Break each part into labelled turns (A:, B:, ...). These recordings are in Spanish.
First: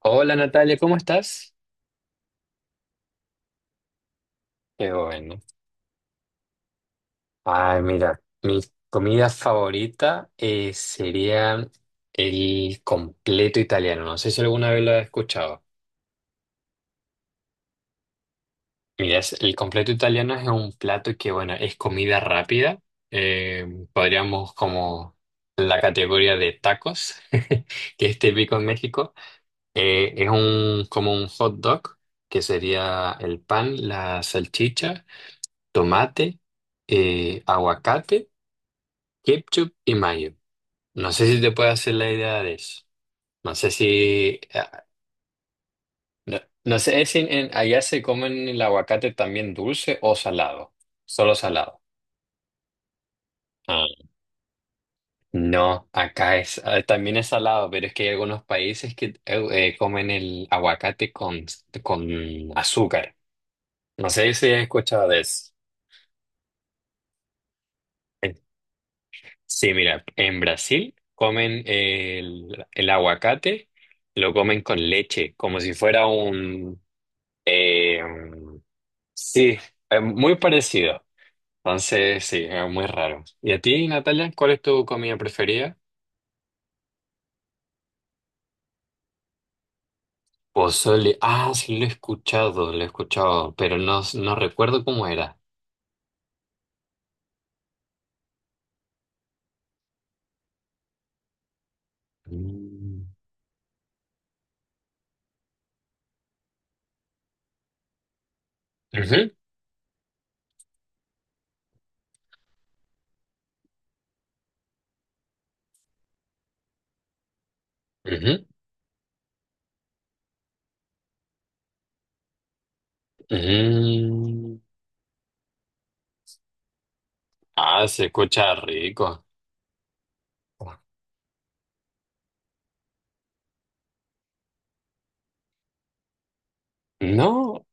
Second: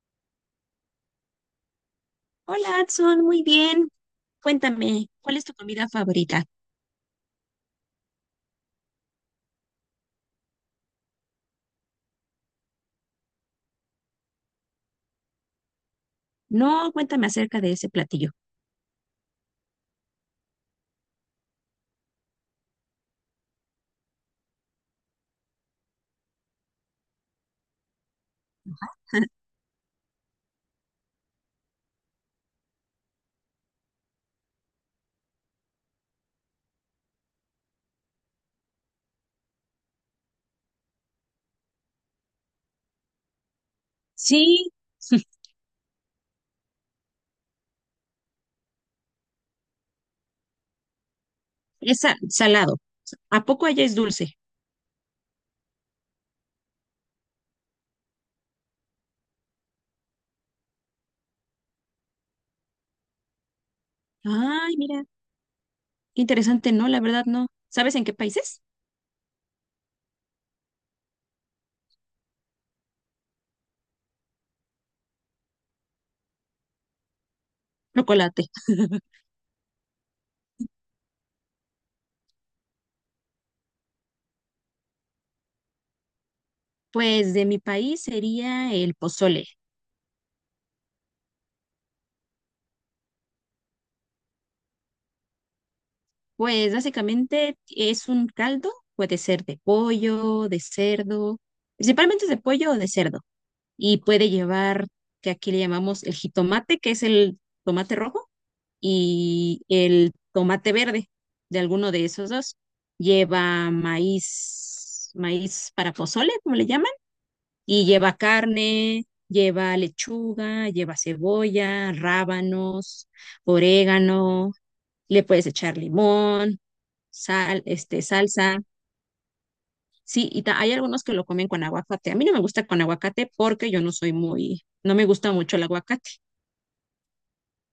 A: Hola Natalia, ¿cómo estás?
B: Hola, Adson, muy bien.
A: Qué
B: Cuéntame, ¿cuál
A: bueno.
B: es tu comida favorita?
A: Ay, mira, mi comida favorita sería el completo italiano. No sé si alguna vez lo has escuchado.
B: No, cuéntame acerca de ese platillo.
A: Mira, el completo italiano es un plato que, bueno, es comida rápida. Eh, podríamos como la categoría de tacos, que es típico en México. Es un, como un hot dog, que sería el pan, la salchicha, tomate, aguacate. Kipchup y Mayo. No sé si te puedes hacer la idea de eso. No sé si.
B: Sí,
A: Ah, no, no sé si allá se comen el aguacate también dulce o salado. Solo salado.
B: es salado. ¿A poco allá
A: Ah,
B: es dulce?
A: no, acá es, también es salado, pero es que hay algunos países que comen el aguacate con azúcar. No sé si has
B: Ay, mira,
A: escuchado de eso.
B: qué interesante, no, la verdad no. ¿Sabes en qué
A: Eh,
B: países?
A: Sí, mira, en Brasil comen el aguacate, lo comen con leche, como si fuera un. Eh,
B: Chocolate.
A: sí, muy parecido. Entonces, sí, es muy raro. ¿Y a ti, Natalia, cuál es tu comida preferida?
B: Pues de mi país sería el pozole.
A: Pozole. Ah, sí, lo he escuchado, pero no, no recuerdo cómo era.
B: Pues básicamente es un caldo, puede ser de pollo, de cerdo, principalmente es de pollo o de
A: Mm.
B: cerdo. Y puede llevar, que aquí le llamamos el jitomate, que es el tomate rojo
A: Ujú,
B: y el tomate verde de alguno de esos dos. Lleva maíz, maíz para pozole, como le llaman, y lleva
A: ujú,
B: carne, lleva lechuga, lleva cebolla, rábanos, orégano,
A: ujú.
B: le puedes echar limón, sal,
A: Ah,
B: este,
A: se escucha
B: salsa.
A: rico.
B: Sí, y hay algunos que lo comen con aguacate. A mí no me gusta con aguacate porque yo no soy muy, no me gusta mucho el aguacate.
A: No.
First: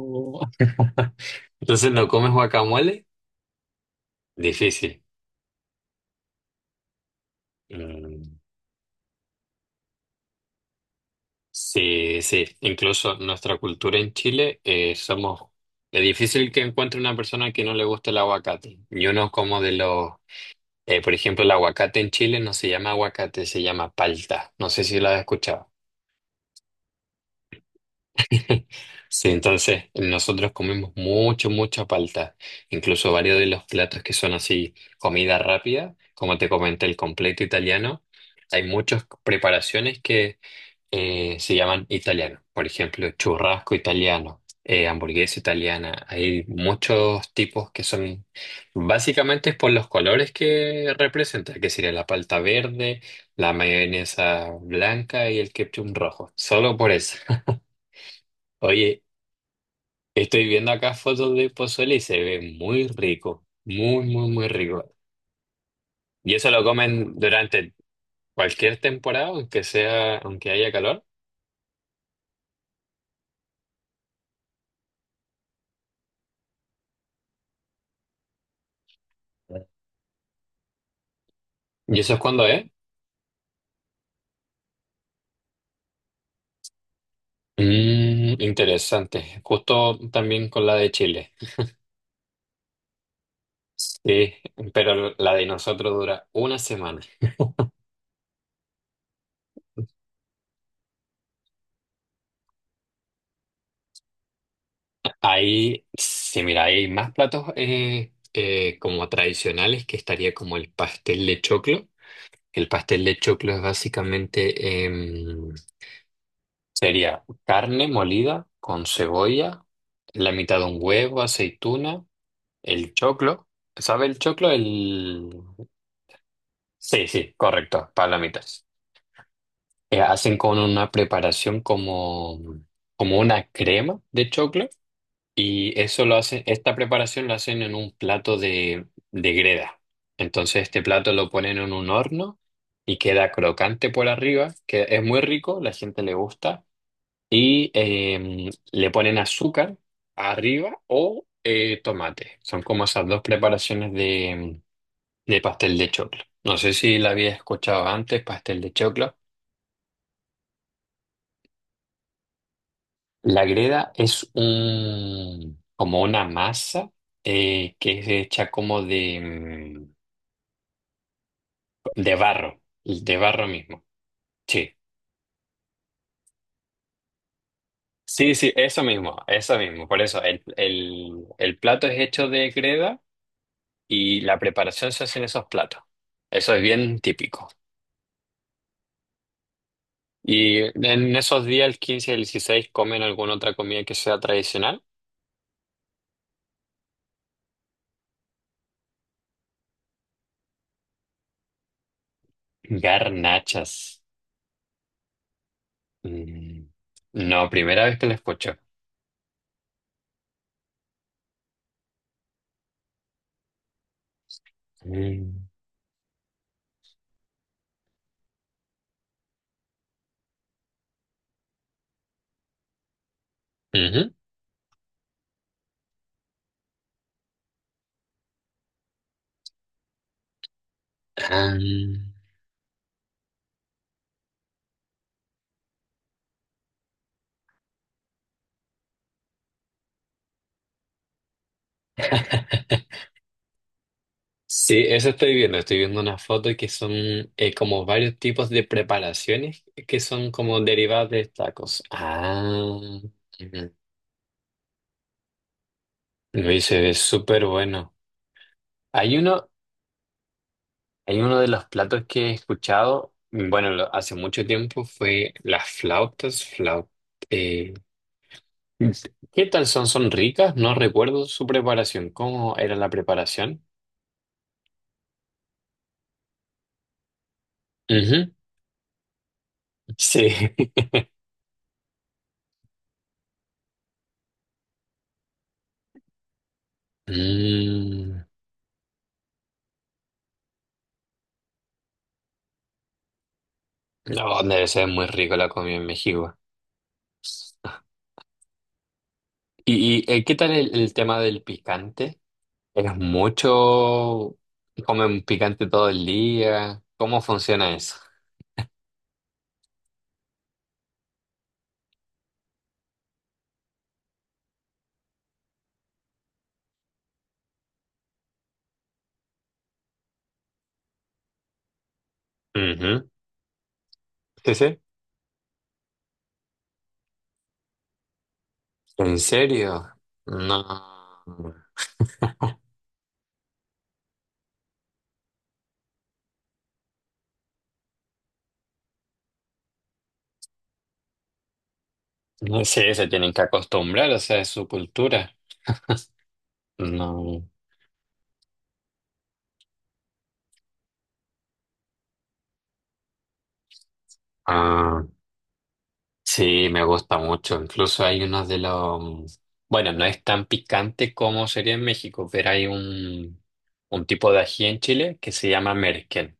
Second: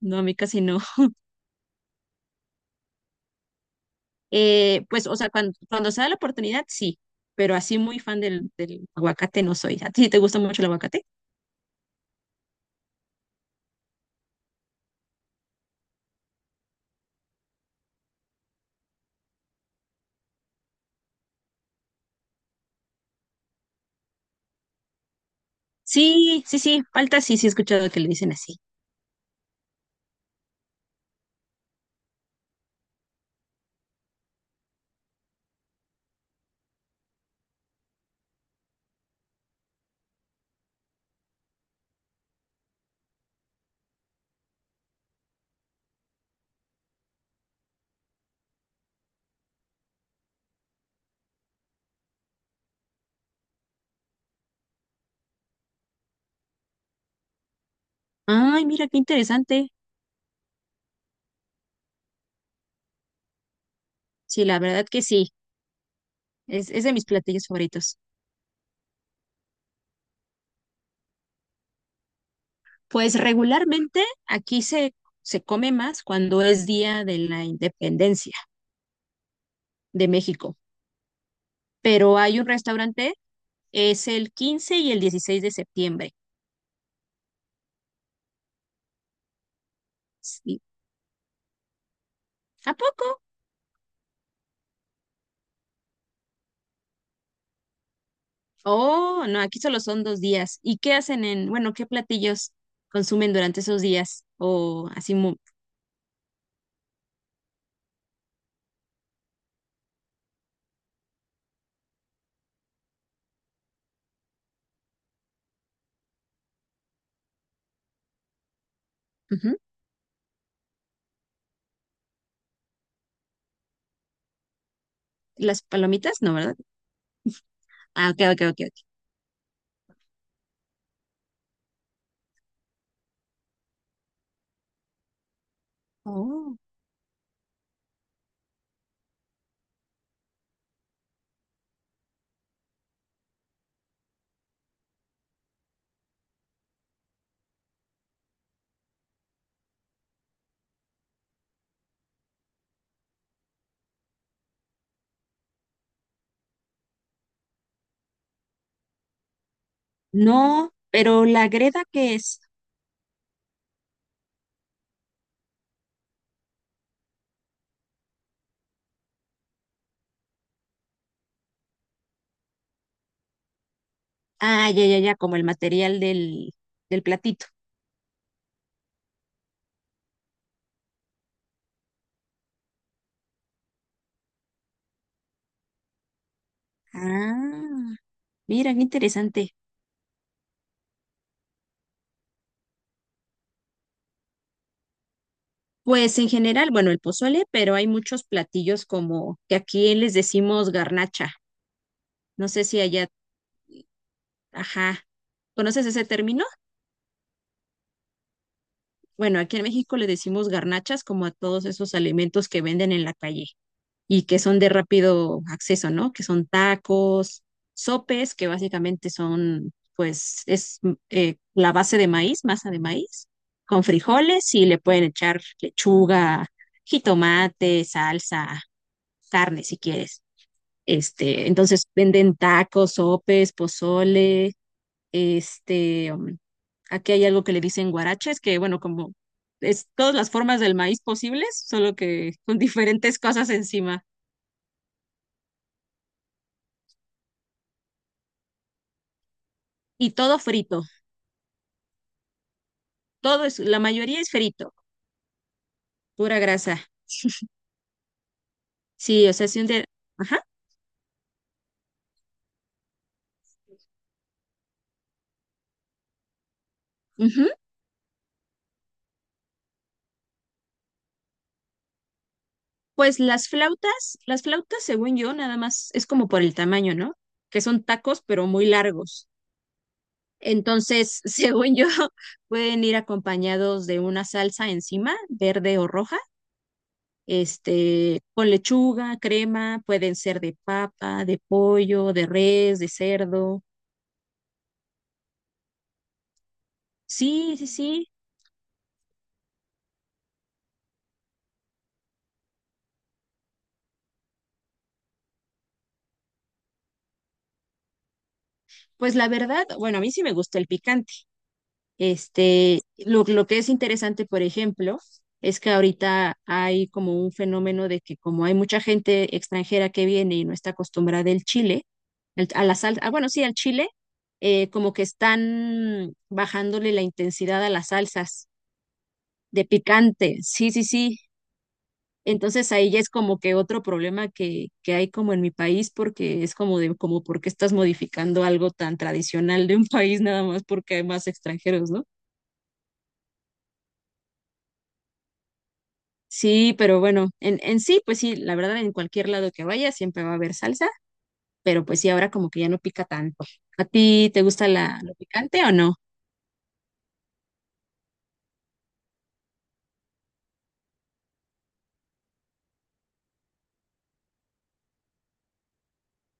B: No, a mí casi no.
A: Entonces, ¿no comes guacamole? Difícil.
B: Pues, o sea, cuando se da la oportunidad, sí, pero así muy fan
A: Mm.
B: del aguacate no soy. ¿A ti sí te gusta mucho el aguacate?
A: Sí, sí, incluso nuestra cultura en Chile somos. Es difícil que encuentre una persona que no le guste el aguacate. Y uno como de los. Por ejemplo, el aguacate en Chile no se llama aguacate, se llama palta. No sé si lo has escuchado.
B: Sí, sí, sí, falta sí, sí he escuchado que le dicen así.
A: Sí, entonces nosotros comemos mucho, mucha palta. Incluso varios de los platos que son así comida rápida, como te comenté, el completo italiano. Hay muchas preparaciones que se llaman italianos. Por ejemplo, churrasco italiano, hamburguesa italiana. Hay muchos tipos que son básicamente es por los colores que representa, que sería la palta verde, la mayonesa blanca y el ketchup rojo. Solo por eso.
B: Ay, mira qué
A: Oye,
B: interesante.
A: estoy viendo acá fotos de pozole y se ve muy rico, muy, muy,
B: Sí,
A: muy
B: la
A: rico.
B: verdad que sí,
A: ¿Y eso lo
B: es de mis
A: comen
B: platillos
A: durante
B: favoritos.
A: cualquier temporada, aunque sea, aunque haya calor?
B: Pues regularmente aquí se come más cuando es Día de la Independencia de México,
A: ¿Y eso
B: pero
A: es
B: hay
A: cuando
B: un
A: es?
B: restaurante, es el 15 y el 16 de septiembre.
A: Interesante. Justo también
B: Sí.
A: con la de Chile.
B: ¿A poco?
A: Sí, pero la de nosotros dura una semana.
B: Oh, no, aquí solo son 2 días. ¿Y qué hacen en, bueno, qué platillos consumen durante esos días? O así,
A: Ahí, sí, mira, hay más platos como tradicionales que estaría como el pastel de choclo. El pastel de choclo es básicamente, sería carne molida con
B: ujú.
A: cebolla, la mitad de un huevo, aceituna, el choclo. ¿Sabe el choclo? El.
B: Las palomitas, no, ¿verdad?
A: Sí, sí, correcto,
B: Ah, ok, ok, ok,
A: palomitas.
B: ok.
A: Hacen con una preparación como una crema de choclo y eso lo hacen,
B: Oh.
A: esta preparación la hacen en un plato de greda. Entonces este plato lo ponen en un horno y queda crocante por arriba, que es muy rico, la gente le gusta, y le ponen azúcar arriba o tomate. Son como esas dos preparaciones de pastel de choclo. No sé si la había escuchado antes, pastel de choclo.
B: No, pero la greda que es,
A: La greda es un, como una masa que es hecha como de barro, de barro mismo. Sí,
B: ah, ya, ya, ya, como el material del platito.
A: sí, sí, eso mismo, eso mismo. Por eso el plato es hecho de greda y la preparación se hace en esos platos. Eso es bien típico.
B: Ah, mira, qué interesante.
A: Y en esos días, el 15 y el 16 comen alguna otra comida que sea tradicional.
B: Pues en general, bueno, el pozole, pero hay muchos platillos como que aquí les decimos garnacha. No sé si allá,
A: Garnachas.
B: ajá. ¿Conoces ese término?
A: Mm, no, primera vez que la escucho.
B: Bueno, aquí en México le decimos garnachas como a todos esos alimentos que venden en la calle y que son de rápido
A: Mm.
B: acceso, ¿no? Que son tacos, sopes, que básicamente son, pues, es la base de maíz, masa de maíz, con
A: Ujú.
B: frijoles y le pueden echar lechuga, jitomate, salsa, carne si quieres. Este,
A: Ah,
B: entonces venden tacos, sopes, pozole, este, aquí hay algo que le dicen guaraches, que bueno, como es todas las formas del maíz posibles, solo que con diferentes cosas encima.
A: sí, eso estoy viendo. Estoy viendo unas fotos que son como varios tipos de preparaciones que
B: Y
A: son
B: todo
A: como
B: frito,
A: derivadas de tacos. Ah,
B: todo es, la mayoría es frito, pura
A: me
B: grasa.
A: se ve súper bueno. Hay
B: Sí, o sea,
A: uno,
B: si un día, ajá,
A: hay uno de los platos que he escuchado, bueno, hace mucho tiempo fue las flautas,
B: ujú.
A: eh, ¿Qué tal son? ¿Son ricas? No recuerdo su preparación. ¿Cómo era la
B: Pues las
A: preparación?
B: flautas, las flautas, según yo, nada más es como por el tamaño, ¿no? Que son tacos,
A: Ujú,
B: pero muy largos.
A: sí.
B: Entonces, según yo, pueden ir acompañados de una salsa encima, verde o roja este,
A: Mm.
B: con lechuga, crema, pueden ser de papa, de pollo, de res, de cerdo.
A: No, debe ser muy rico la comida en México.
B: Sí, sí, sí.
A: ¿Y, qué tal el tema del picante? ¿Es mucho? ¿Comen picante todo el día? ¿Cómo funciona eso?
B: Pues la verdad, bueno, a mí sí me gusta el picante. Este, lo que es interesante, por ejemplo, es que ahorita hay como un fenómeno de que como hay mucha gente extranjera que viene y no está acostumbrada al chile, a la salsa,
A: Ujú.
B: bueno, sí, al chile,
A: Sí, sí.
B: como que están bajándole la intensidad a las salsas
A: ¿En
B: de
A: serio?
B: picante. Sí, sí, sí.
A: No.
B: Entonces ahí ya es como que otro problema que hay como en mi país, porque es como de, como por qué estás modificando algo tan tradicional de un país nada más porque hay más extranjeros, ¿no?
A: No sé, se tienen que acostumbrar, o sea, es su cultura.
B: Sí, pero bueno,
A: No.
B: en sí, pues sí, la verdad, en cualquier lado que vaya siempre va a haber salsa, pero pues sí, ahora como que ya no pica tanto. ¿A ti te gusta
A: Ah.
B: lo picante o no?
A: Sí, me gusta mucho. Incluso hay unos de los. Bueno, no es tan picante como sería en México, pero hay un tipo de ají en Chile que se llama merquén,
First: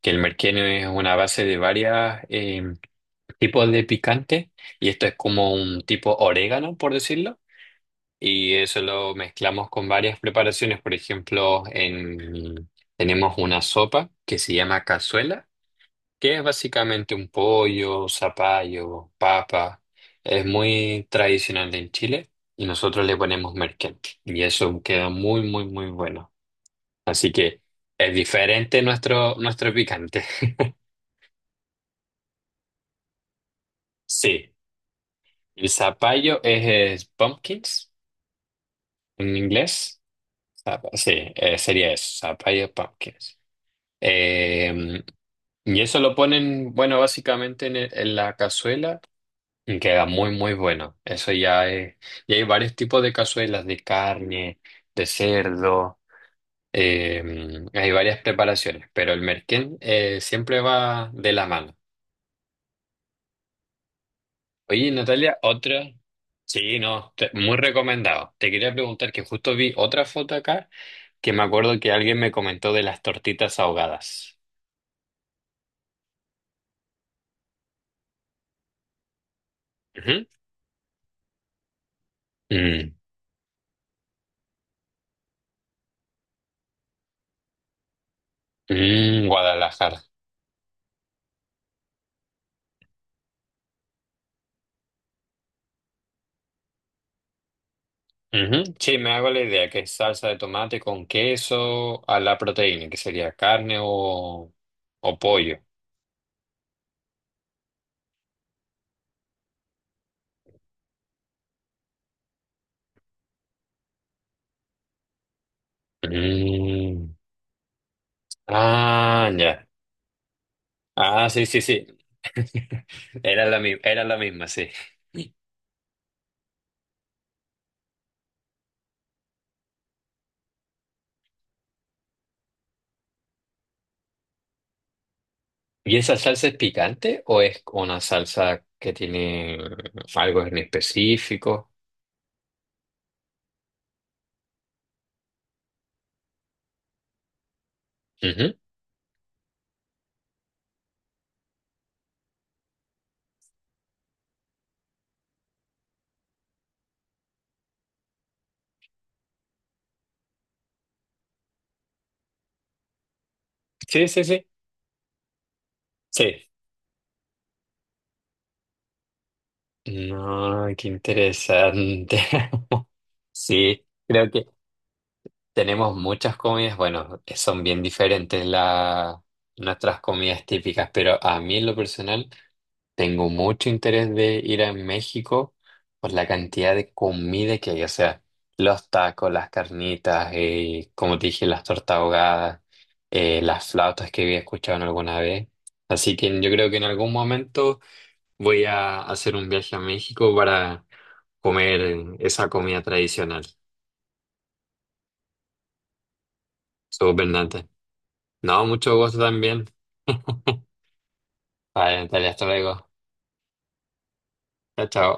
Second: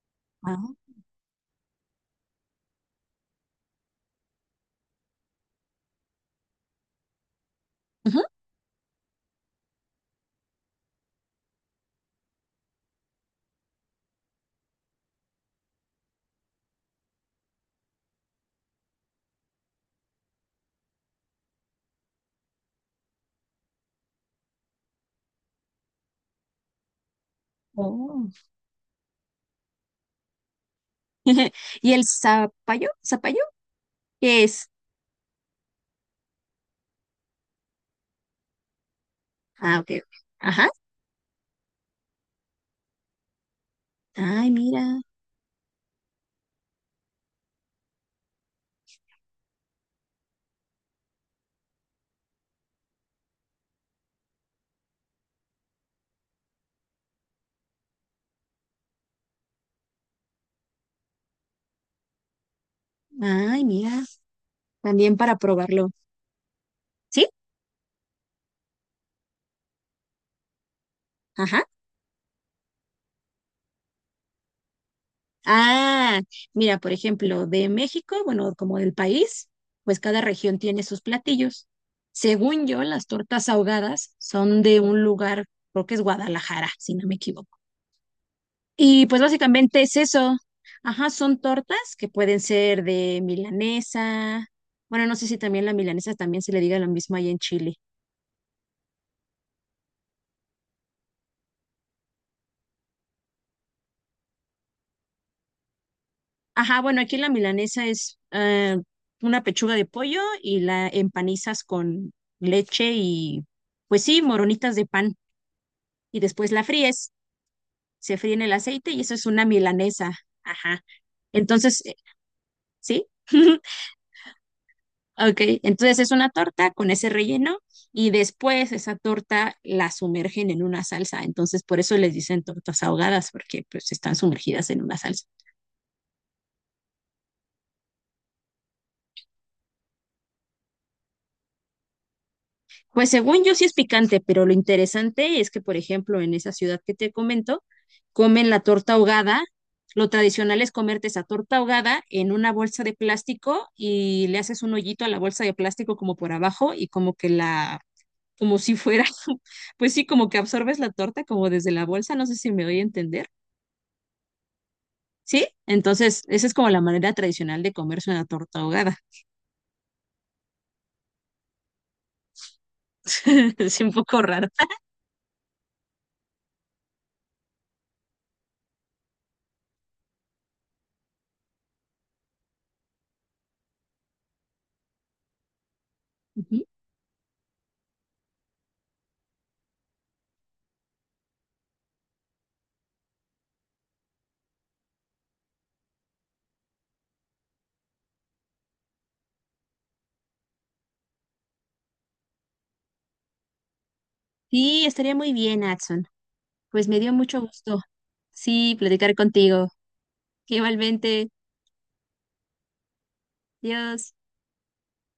A: que el merquén es
B: Ah,
A: una base de varios tipos de picante y esto es como un tipo orégano, por decirlo,
B: ujú.
A: y eso lo mezclamos con varias preparaciones. Por ejemplo, tenemos una sopa que se llama cazuela que es básicamente un pollo, zapallo, papa. Es muy tradicional en Chile y nosotros le ponemos merquén y eso queda muy, muy, muy bueno. Así que es
B: Oh.
A: diferente nuestro picante.
B: ¿Y el zapallo? ¿Zapallo? ¿Qué
A: Sí,
B: es?
A: el zapallo es pumpkins en
B: Ah, ok.
A: inglés.
B: Ok. Ajá.
A: Sí, sería eso, zapallo pumpkins.
B: Ay, mira.
A: Eh, y eso lo ponen, bueno, básicamente en la cazuela y queda muy, muy bueno. Eso ya es. Y hay varios tipos de cazuelas, de carne, de cerdo. eh, hay varias preparaciones, pero el merquén siempre va de la mano.
B: Ay, mira.
A: Oye,
B: También para
A: Natalia, otra.
B: probarlo.
A: Sí, no,
B: ¿Sí?
A: muy recomendado. Te quería preguntar que justo vi otra foto acá que me
B: Ajá.
A: acuerdo que alguien me comentó de las tortitas ahogadas.
B: Ah, mira, por ejemplo, de México, bueno, como del país, pues cada
A: Ujú.
B: región tiene sus platillos. Según yo,
A: Mm,
B: las tortas ahogadas son de un lugar, creo que es Guadalajara, si no me equivoco. Y pues
A: mm,
B: básicamente es
A: Guadalajara.
B: eso. Ajá, son tortas que pueden ser de milanesa. Bueno, no sé si también la milanesa también se le diga lo mismo ahí en Chile.
A: Ujú. Sí, me hago la idea que es salsa de tomate con queso a la proteína, que sería carne o pollo.
B: Ajá, bueno, aquí la milanesa es una pechuga de pollo y la empanizas con leche y, pues sí, moronitas de pan. Y después la fríes,
A: Mm.
B: se fríe en el aceite y eso es
A: Ah,
B: una
A: ya.
B: milanesa. Ajá.
A: Ah, sí, sí,
B: Entonces,
A: sí.
B: ¿sí?
A: Era la misma, sí.
B: Ok, entonces es una torta con ese relleno y después esa torta la sumergen en una salsa. Entonces, por eso les dicen tortas ahogadas, porque pues están sumergidas en una salsa.
A: ¿Y esa salsa es picante o es una salsa que tiene algo en específico?
B: Pues según yo sí es picante, pero lo interesante es que, por ejemplo, en esa ciudad que te comento, comen
A: Ujú.
B: la torta ahogada. Lo tradicional es comerte esa torta ahogada en una bolsa de plástico y le haces un hoyito a la bolsa de plástico como por abajo y como que como si fuera, pues sí, como que absorbes la torta como desde la bolsa, no sé si me voy a entender.
A: Sí, sí, sí.
B: ¿Sí? Entonces,
A: Sí.
B: esa es como la manera tradicional de comerse una torta ahogada.
A: No, qué interesante.
B: Es
A: Sí,
B: un poco
A: creo que
B: raro.
A: tenemos muchas comidas, bueno, son bien diferentes nuestras comidas típicas, pero a mí en lo personal tengo mucho interés de ir a México por la
B: Ujú.
A: cantidad de comida que hay, o sea, los tacos, las carnitas, como te dije, las tortas ahogadas, las flautas que había escuchado en alguna vez. Así que yo creo que en algún momento voy a hacer un viaje a México para comer esa comida tradicional.
B: Sí, estaría muy bien, Adson. Pues me dio
A: Somos
B: mucho gusto.
A: No,
B: Sí,
A: mucho
B: platicar
A: gusto también.
B: contigo. Igualmente,
A: Vale, Natalia, hasta luego.
B: Dios.
A: Chao, chao.